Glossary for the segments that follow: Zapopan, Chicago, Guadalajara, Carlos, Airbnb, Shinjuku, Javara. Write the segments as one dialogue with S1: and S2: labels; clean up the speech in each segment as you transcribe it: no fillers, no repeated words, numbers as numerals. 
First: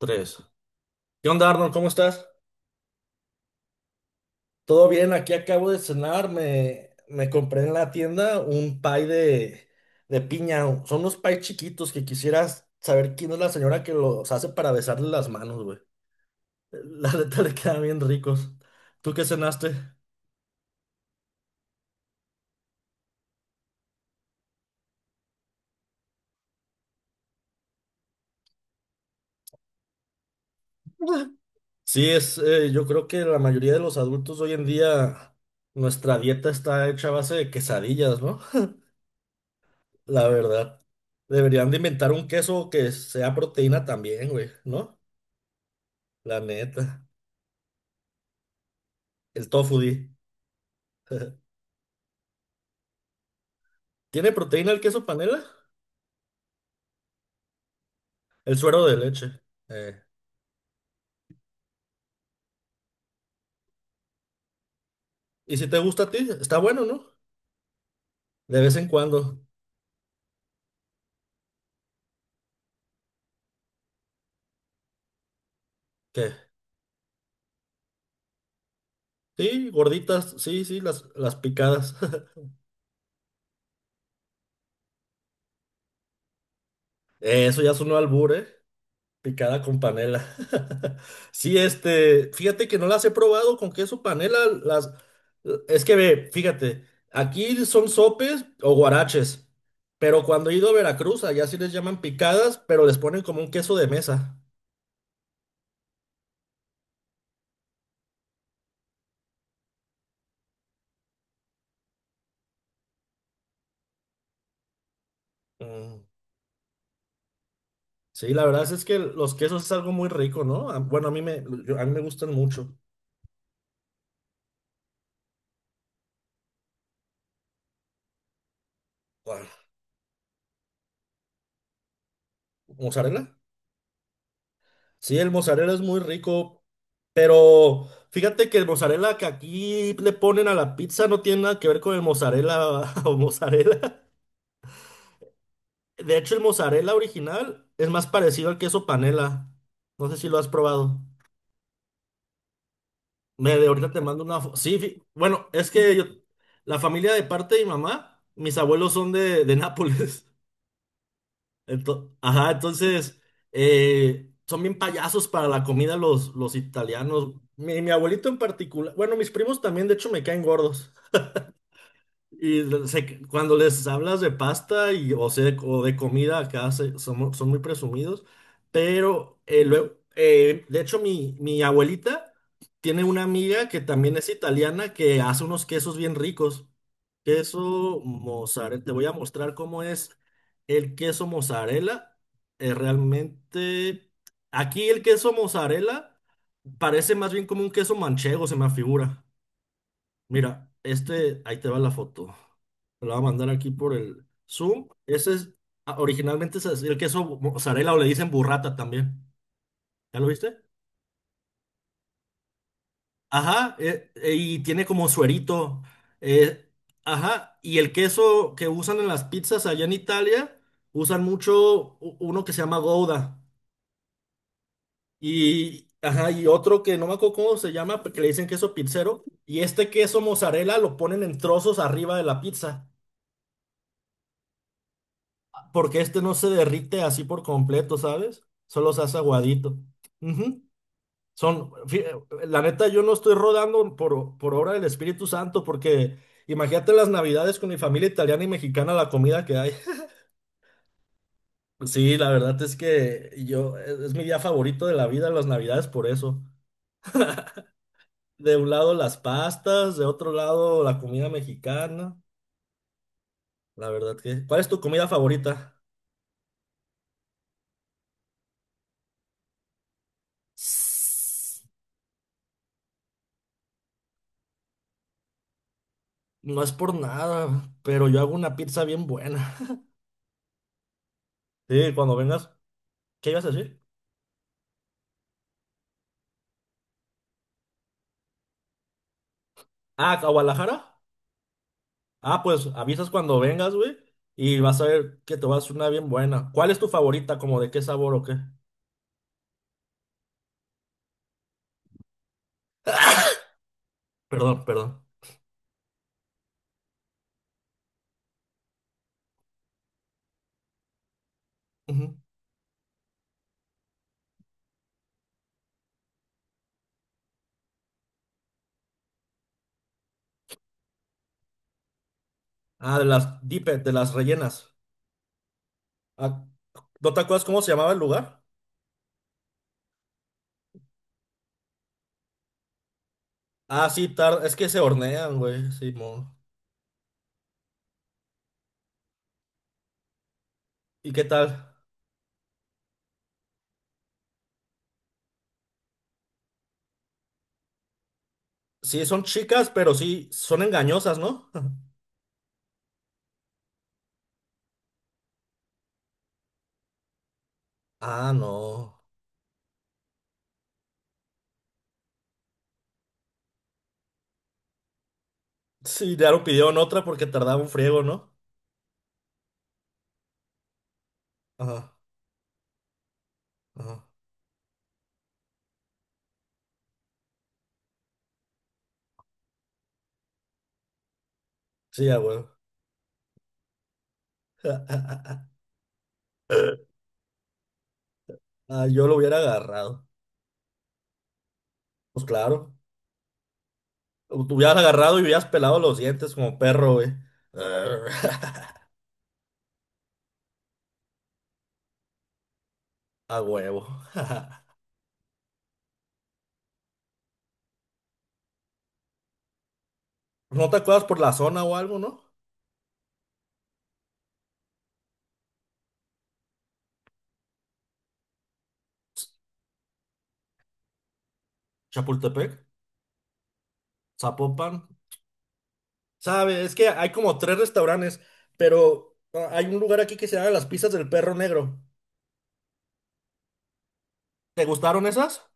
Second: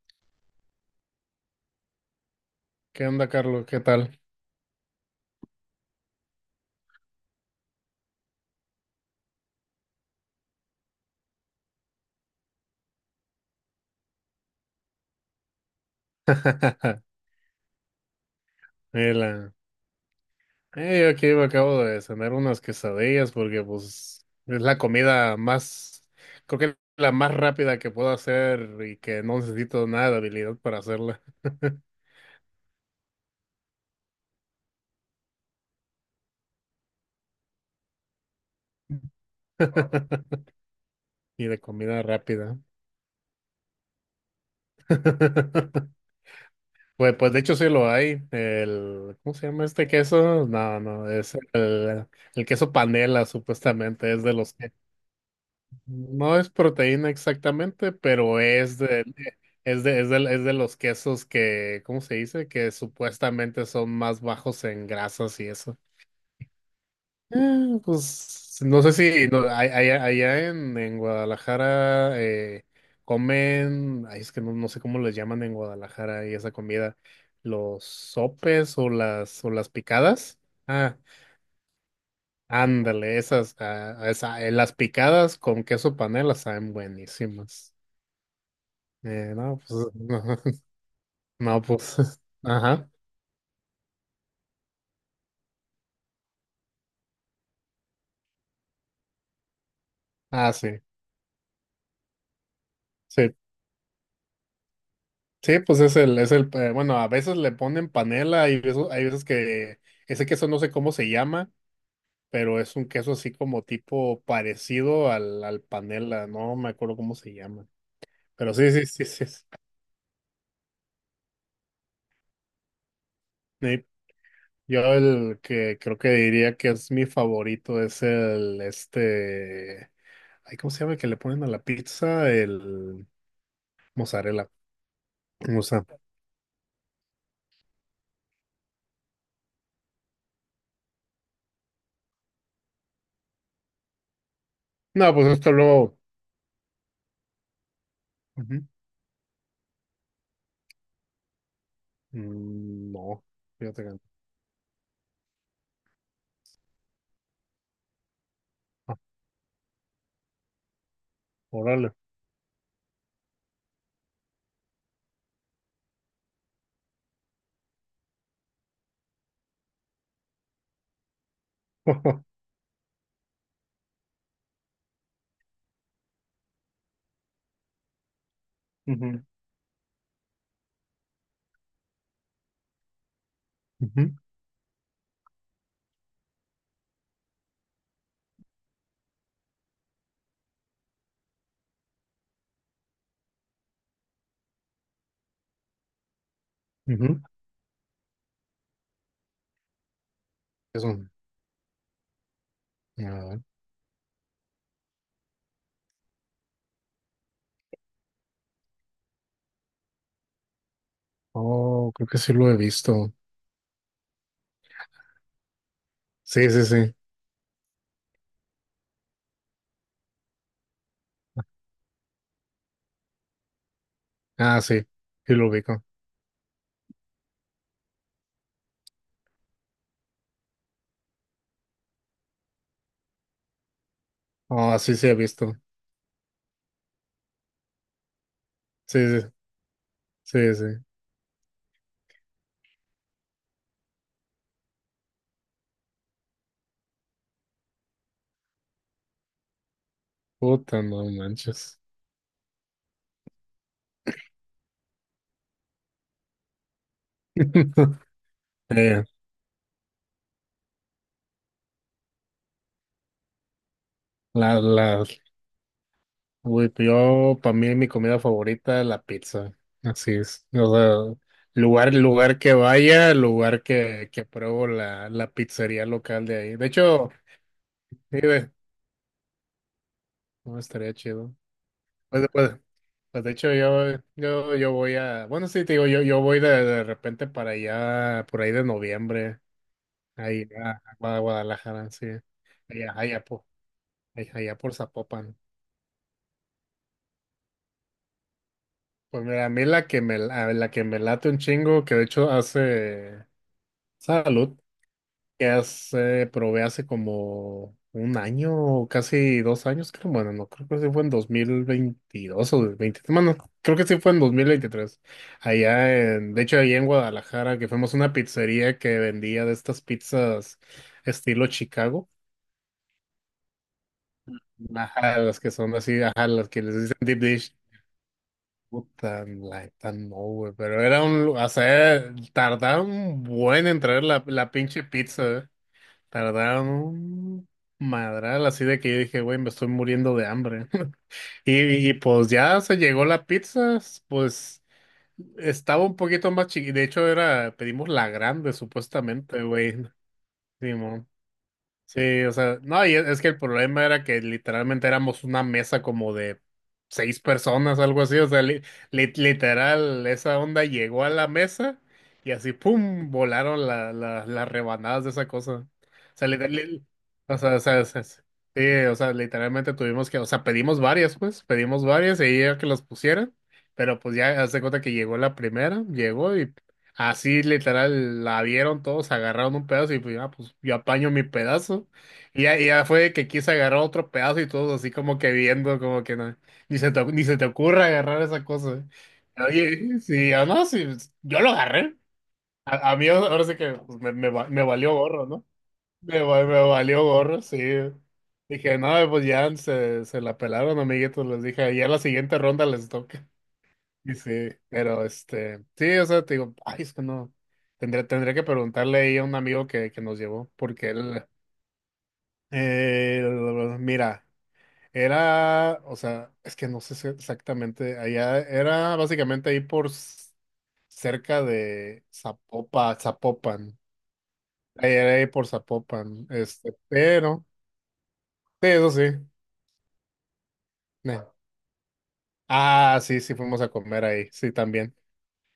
S1: Tres. ¿Qué onda, Arnold? ¿Cómo estás?
S2: ¿Qué onda, Carlos? ¿Qué tal?
S1: Todo bien, aquí acabo de cenar, me compré en la tienda un pie de piña. Son unos pies chiquitos que quisieras saber quién es la señora que los hace para besarle las manos, güey. La neta le quedan bien ricos. ¿Tú qué
S2: Mira,
S1: cenaste?
S2: yo aquí me acabo de cenar unas quesadillas porque pues es la comida más, creo que la más rápida que puedo hacer y que no necesito nada de habilidad para hacerla.
S1: Sí, yo creo que la mayoría de los adultos hoy en día, nuestra dieta está hecha a base de quesadillas, ¿no? La verdad.
S2: Y de
S1: Deberían de
S2: comida
S1: inventar un
S2: rápida.
S1: queso que sea proteína también, güey, ¿no? La neta.
S2: Pues, pues de hecho sí lo hay. El, ¿cómo se
S1: El
S2: llama
S1: tofu
S2: este
S1: di.
S2: queso? No, no, es el queso panela, supuestamente, es
S1: ¿Tiene
S2: de los.
S1: proteína el queso panela?
S2: No es proteína exactamente, pero
S1: El
S2: es
S1: suero de
S2: de,
S1: leche. Eh,
S2: es de los quesos que, ¿cómo se dice? Que supuestamente son más bajos en grasas y
S1: ¿Y si te
S2: eso.
S1: gusta a ti? Está bueno, ¿no?
S2: Pues
S1: De vez
S2: no
S1: en
S2: sé si no,
S1: cuando.
S2: allá, en Guadalajara comen, ay, es que no, no sé cómo les llaman en Guadalajara
S1: ¿Qué?
S2: y esa comida, los sopes o las
S1: Sí, gorditas.
S2: picadas.
S1: Sí, sí,
S2: Ah,
S1: las picadas.
S2: ándale, esas, ah, las picadas con queso panela saben
S1: Eso ya
S2: buenísimas.
S1: es un albur, ¿eh?
S2: No,
S1: Picada con
S2: pues,
S1: panela. Sí,
S2: no, pues,
S1: este, fíjate que no
S2: ajá,
S1: las he probado con queso panela. Las, es que ve, fíjate, aquí son sopes o guaraches, pero cuando
S2: ah,
S1: he
S2: sí,
S1: ido a Veracruz, allá sí les llaman picadas, pero les ponen
S2: sí,
S1: como un queso de mesa.
S2: sí, pues es el, bueno, a veces le ponen panela y hay veces que ese queso no sé cómo se llama, pero es un queso así como tipo parecido al
S1: Mm.
S2: panela, no me acuerdo cómo se llama,
S1: Sí, la
S2: pero
S1: verdad
S2: sí,
S1: es
S2: sí,
S1: que
S2: sí, sí,
S1: los
S2: sí.
S1: quesos es algo muy rico, ¿no? Bueno, a mí me gustan mucho.
S2: Yo el que creo que diría que es mi favorito es
S1: Ah,
S2: ay, ¿cómo se llama el que le ponen a la pizza? El
S1: ¿mozzarella?
S2: mozzarella,
S1: Sí, el
S2: o
S1: mozzarella es
S2: sea,
S1: muy rico, pero fíjate que el mozzarella que aquí le ponen a la pizza no tiene nada que ver con el mozzarella o mozzarella.
S2: no, pues esto luego.
S1: De hecho, el mozzarella original es más parecido al
S2: Ujú.
S1: queso panela. No sé si lo has probado.
S2: Mm, no,
S1: De
S2: fíjate que
S1: ahorita te
S2: no.
S1: mando una... Sí, bueno, es que la familia de parte de mi mamá, mis abuelos
S2: Ah,
S1: son de Nápoles.
S2: órale.
S1: Ajá, entonces son bien payasos para la comida los italianos. Mi abuelito en particular, bueno, mis primos también, de hecho, me caen gordos. Y cuando les hablas de pasta y, o sea, o de comida, son, son muy presumidos.
S2: Ujú,
S1: Pero luego, de hecho, mi abuelita tiene una amiga que
S2: ujú,
S1: también es italiana que hace unos quesos bien ricos. Queso mozzarella. Te voy a mostrar cómo es el queso mozzarella. Realmente, aquí el queso mozzarella parece
S2: ujú.
S1: más bien como un queso manchego, se me figura. Mira,
S2: Eso.
S1: este, ahí te va la foto.
S2: A
S1: Te la voy a
S2: ver.
S1: mandar aquí por el Zoom. Originalmente es el queso mozzarella o le dicen burrata también. ¿Ya lo viste?
S2: Oh, creo que sí lo he visto.
S1: Ajá, y tiene como suerito.
S2: Sí, sí,
S1: eh,
S2: sí.
S1: ajá, y el queso que usan en las pizzas allá en Italia, usan mucho uno que se llama Gouda.
S2: Ah, sí. Sí lo ubico.
S1: Y, ajá, y otro que no me acuerdo cómo se llama, que le dicen queso pizzero. Y este queso mozzarella lo ponen en trozos arriba de la pizza,
S2: Ah, sí, sí he visto.
S1: porque este no se derrite así por completo, ¿sabes? Solo
S2: Sí,
S1: se hace
S2: sí,
S1: aguadito.
S2: sí,
S1: Ujú.
S2: sí.
S1: La neta, yo no estoy rodando por obra del Espíritu Santo, porque imagínate las navidades con mi familia italiana y mexicana, la comida que hay.
S2: Puta, no manches.
S1: Sí, la verdad es que yo, es mi día favorito de la vida, las navidades, por eso. De un lado
S2: Eh,
S1: las pastas, de otro lado la comida mexicana. La verdad que, ¿cuál
S2: la,
S1: es tu comida favorita?
S2: uy, yo, para mí, mi comida favorita es la pizza. Así es. O sea,
S1: Sss,
S2: lugar, lugar que vaya, lugar que pruebo la, la pizzería local de ahí.
S1: No
S2: De
S1: es por
S2: hecho,
S1: nada, pero yo
S2: sí,
S1: hago
S2: güey,
S1: una pizza bien buena.
S2: no estaría chido.
S1: Sí, cuando
S2: Pues,
S1: vengas,
S2: pues, pues
S1: ¿qué
S2: de
S1: ibas a
S2: hecho
S1: decir?
S2: yo, yo voy a, bueno sí te digo, yo voy de repente para allá, por ahí de noviembre,
S1: Ah, ¿a
S2: ahí a,
S1: Guadalajara?
S2: Guadalajara, sí,
S1: Ah, pues
S2: allá,
S1: avisas
S2: allá
S1: cuando
S2: por,
S1: vengas, güey,
S2: allá, allá
S1: y
S2: por
S1: vas a ver
S2: Zapopan.
S1: que te vas a hacer una bien buena. ¿Cuál es tu favorita? ¿Como de qué sabor o qué?
S2: Pues mira, a mí la que me, la que me late un chingo, que de hecho hace, salud,
S1: Perdón, perdón.
S2: que hace, probé hace como un año o casi dos años, creo. Bueno, no, creo que sí fue en dos mil
S1: Ujú.
S2: veintidós o 2023. Bueno, creo que sí fue en dos mil veintitrés. Allá en, de hecho, ahí en Guadalajara, que fuimos a una pizzería que vendía de estas pizzas estilo Chicago.
S1: Ah, de las rellenas.
S2: Ajá, las que son así, ajá,
S1: Ah,
S2: las que les dicen
S1: ¿no
S2: deep
S1: te acuerdas
S2: dish.
S1: cómo se llamaba el lugar?
S2: Puta, la neta, no, güey, pero era o sea, tardaron un buen en
S1: Ah,
S2: traer
S1: sí,
S2: la, la
S1: es que se
S2: pinche
S1: hornean,
S2: pizza. ¿Eh?
S1: güey, sí, mo.
S2: Tardaron un madral, así de que yo dije, güey, me estoy muriendo de hambre.
S1: ¿Y qué tal?
S2: Pues ya se llegó la pizza, pues estaba un poquito más chiquita. De hecho, era, pedimos la grande,
S1: Sí, son
S2: supuestamente,
S1: chicas,
S2: güey.
S1: pero sí, son engañosas, ¿no?
S2: Sí, o sea, no, y es que el problema era que literalmente éramos una mesa como de seis personas, algo así, o
S1: Ah,
S2: sea,
S1: no.
S2: literal, esa onda llegó a la mesa y así, ¡pum!, volaron las rebanadas de esa cosa. O
S1: Sí,
S2: sea,
S1: claro, pidieron otra porque
S2: o sea,
S1: tardaba un friego,
S2: sí,
S1: ¿no?
S2: o sea, literalmente tuvimos que, o sea, pedimos varias, pues, pedimos
S1: Ajá,
S2: varias y ella que las pusieran, pero
S1: ajá.
S2: pues ya, haz de cuenta que llegó la primera, llegó. Así literal la vieron todos, agarraron un pedazo y pues ya, pues yo apaño mi pedazo.
S1: Sí, a huevo.
S2: Y ya fue que quise agarrar otro pedazo y todos así como que viendo, como que no, ni se te, ni se te ocurra agarrar esa cosa.
S1: Ah, yo lo hubiera
S2: Oye,
S1: agarrado.
S2: sí, yo no, sí, pues, yo lo agarré.
S1: Pues claro.
S2: A mí ahora sí que pues, me,
S1: Lo
S2: me
S1: hubieras
S2: valió
S1: agarrado y
S2: gorro,
S1: hubieras
S2: ¿no?
S1: pelado los
S2: Me,
S1: dientes como
S2: me
S1: perro,
S2: valió
S1: güey.
S2: gorro, sí.
S1: Arr.
S2: Dije, no, pues ya se la pelaron, amiguitos, les dije, ya la siguiente ronda les toca.
S1: A huevo.
S2: Sí, sí, pero este, sí, o sea, te digo, ay, es que no, tendría que preguntarle ahí a un amigo que nos llevó,
S1: ¿No te
S2: porque
S1: acuerdas por
S2: él,
S1: la zona o algo, no?
S2: eh, mira, era, o sea, es que no sé si exactamente, allá era básicamente ahí por cerca de
S1: Chapultepec,
S2: Zapopan,
S1: Zapopan.
S2: ahí era ahí por Zapopan,
S1: Sabe, es
S2: este,
S1: que hay como
S2: pero,
S1: tres restaurantes,
S2: sí, eso sí,
S1: pero hay un lugar aquí que se llama Las Pizzas del
S2: eh.
S1: Perro Negro.
S2: Ah, sí, sí, fuimos a comer ahí, sí,
S1: ¿Te
S2: también.
S1: gustaron esas?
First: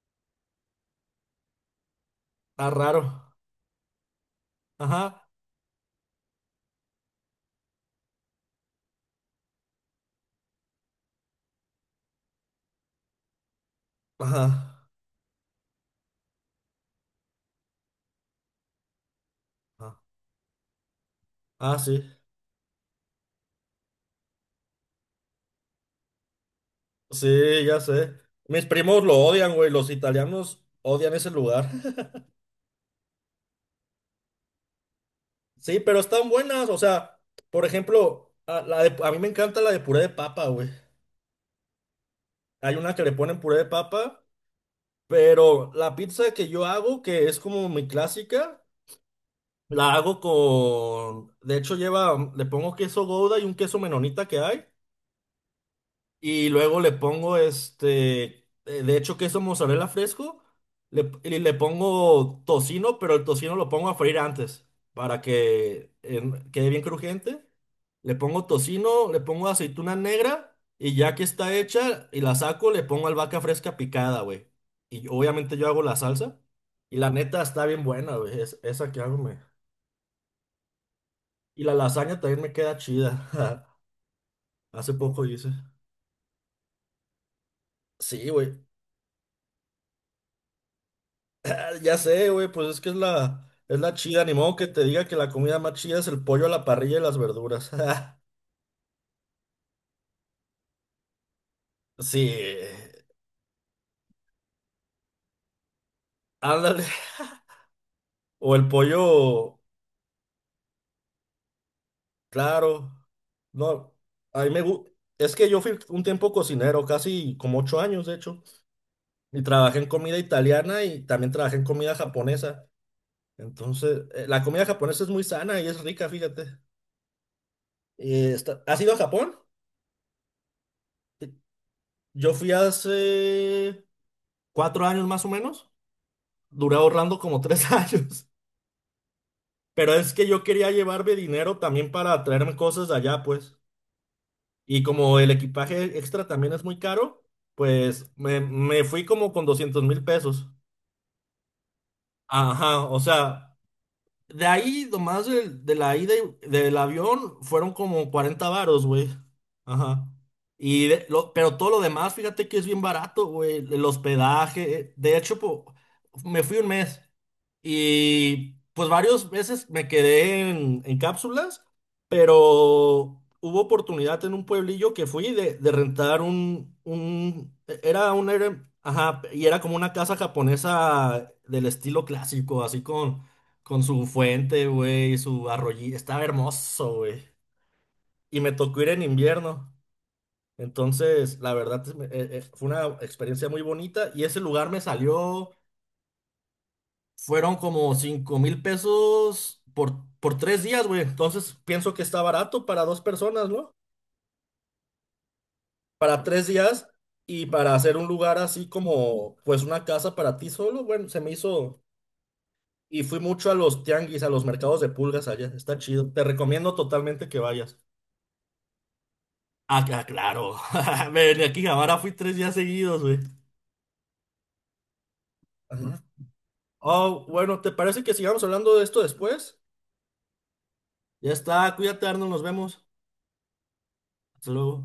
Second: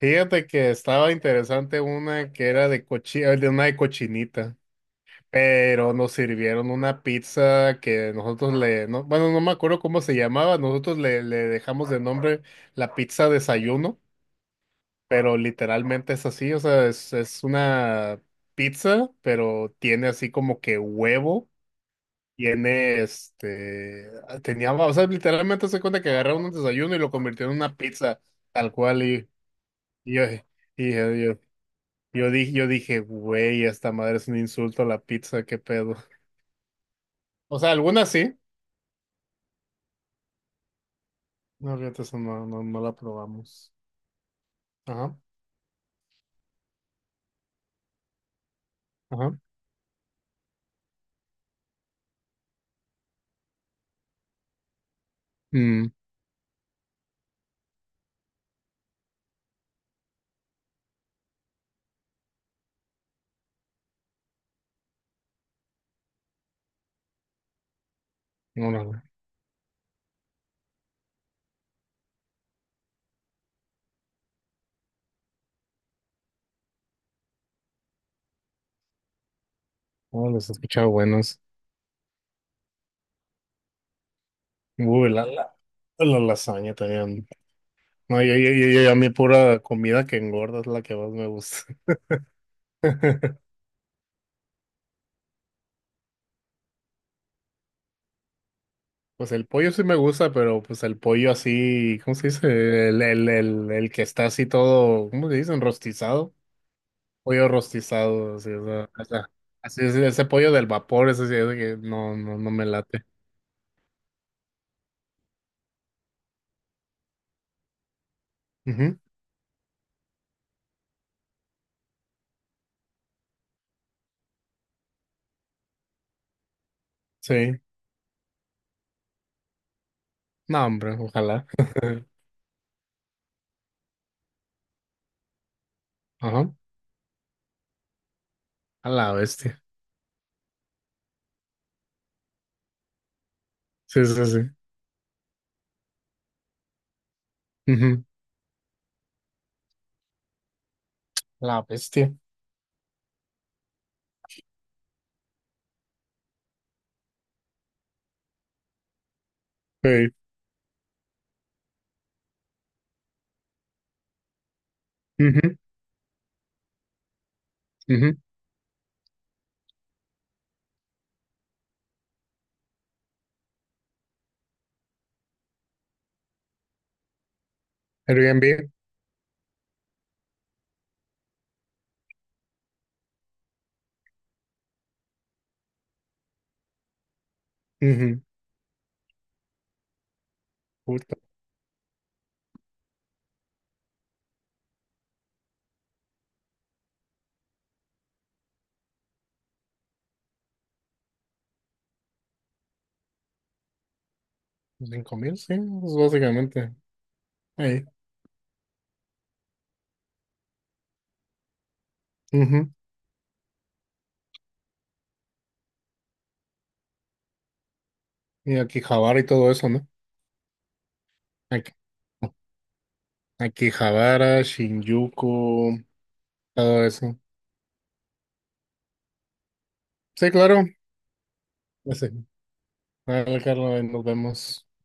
S2: Fíjate que estaba interesante una que era
S1: Ah,
S2: de
S1: raro.
S2: de una de cochinita,
S1: Ajá.
S2: pero nos sirvieron una pizza que nosotros le, no, bueno, no me acuerdo cómo se llamaba, nosotros le, le dejamos de nombre la pizza desayuno,
S1: Ajá.
S2: pero literalmente es así, o sea, es una pizza, pero
S1: Ah,
S2: tiene así como que huevo,
S1: ah, sí.
S2: tiene este, ah, tenía, o sea, literalmente se cuenta que agarraron un desayuno y lo convirtieron en
S1: Sí,
S2: una
S1: ya sé.
S2: pizza,
S1: Mis
S2: tal cual,
S1: primos lo
S2: y,
S1: odian, güey. Los
S2: y yo-
S1: italianos odian ese
S2: yo,
S1: lugar.
S2: yo dije, yo dije, güey, esta madre es un insulto a la pizza, qué
S1: Sí,
S2: pedo.
S1: pero están buenas. O sea,
S2: O
S1: por
S2: sea, algunas
S1: ejemplo,
S2: sí.
S1: a mí me encanta la de puré de papa, güey.
S2: No, fíjate, eso no, no,
S1: Hay
S2: no
S1: una
S2: la
S1: que le ponen puré de
S2: probamos.
S1: papa,
S2: Ajá,
S1: pero la pizza que yo hago, que es como mi clásica,
S2: ajá.
S1: la hago con... De hecho, lleva, le pongo queso Gouda y un queso menonita que hay.
S2: Mm,
S1: Y luego le pongo este, de hecho, queso mozzarella fresco. Y le pongo tocino, pero el tocino lo pongo a freír antes para que quede bien crujiente. Le pongo
S2: órale.
S1: tocino, le pongo aceituna negra y ya que está hecha y la saco, le pongo albahaca fresca picada, güey. Obviamente yo hago la salsa y la neta está bien buena, güey. Esa que hago, me.
S2: Oh, los he escuchado buenos.
S1: Y la lasaña también me queda chida. Hace
S2: Uy,
S1: poco
S2: la,
S1: hice.
S2: la, la lasaña también. No,
S1: Sí,
S2: yo,
S1: güey.
S2: a mí pura comida que engorda es la que más me gusta.
S1: Ah, ya sé, güey, pues es que es la, es la chida, ni modo que te diga que la comida más chida es el pollo a la parrilla y las verduras.
S2: Pues el pollo sí me gusta, pero pues el pollo así, ¿cómo
S1: Sí,
S2: se dice? El que está así todo, ¿cómo se dice? Enrostizado.
S1: ándale.
S2: Pollo rostizado, así,
S1: O el
S2: o sea,
S1: pollo,
S2: así es, ese pollo del vapor, ese sí es de que no, no, no me
S1: claro.
S2: late.
S1: No, a mí me gusta. Es que yo fui un tiempo cocinero, casi como 8 años, de hecho,
S2: Ujú,
S1: y trabajé en comida italiana y también trabajé en comida japonesa. Entonces, la comida japonesa es muy sana y es rica, fíjate.
S2: sí,
S1: ¿Has ido a Japón?
S2: no, hombre, ojalá.
S1: Yo fui hace 4 años más o menos.
S2: Ajá,
S1: Duré ahorrando como tres años.
S2: a la bestia.
S1: Pero es que yo quería llevarme dinero también para traerme cosas de allá, pues.
S2: Sí, sí, sí.
S1: Y como el equipaje extra también es muy caro,
S2: Ujú,
S1: pues me fui como con 200.000 pesos.
S2: la bestia.
S1: Ajá, o sea, de ahí nomás de la ida del avión fueron como 40 varos, güey. Ajá.
S2: Sí.
S1: Pero todo lo demás, fíjate que es bien barato, güey. El hospedaje. De hecho,
S2: Ujú,
S1: me fui un mes.
S2: ujú.
S1: Y pues varias veces me quedé en cápsulas, pero hubo oportunidad en un pueblillo que fui de rentar un, e-, era un, era-
S2: Airbnb.
S1: ajá, y era como una casa japonesa del estilo clásico, así con su fuente, güey, su arroyito, estaba hermoso, güey.
S2: Ujú,
S1: Y me tocó ir en invierno.
S2: puta,
S1: Entonces, la verdad, fue una experiencia muy bonita y ese lugar me salió. Fueron como 5.000 pesos por 3 días, güey. Entonces pienso que está barato para dos personas, ¿no?
S2: 5000, sí, pues,
S1: Para tres
S2: básicamente.
S1: días y para
S2: Ahí.
S1: hacer un lugar así como, pues una casa para ti solo, bueno, se me hizo.
S2: Ujú.
S1: Y fui mucho a los tianguis, a los mercados de pulgas allá. Está chido. Te recomiendo totalmente que vayas.
S2: Y aquí Javara y todo eso,
S1: Ah,
S2: ¿no?
S1: claro. Ven aquí,
S2: Aquí,
S1: ahora fui 3 días seguidos, güey.
S2: aquí Javara, Shinjuku,
S1: Ajá.
S2: todo eso.
S1: Oh, bueno, ¿te parece que sigamos hablando de esto después?
S2: Sí, claro.
S1: Ya está, cuídate,
S2: Sí.
S1: Arnold, nos vemos.
S2: Dale, Carlos, ahí nos
S1: Hasta
S2: vemos.
S1: luego.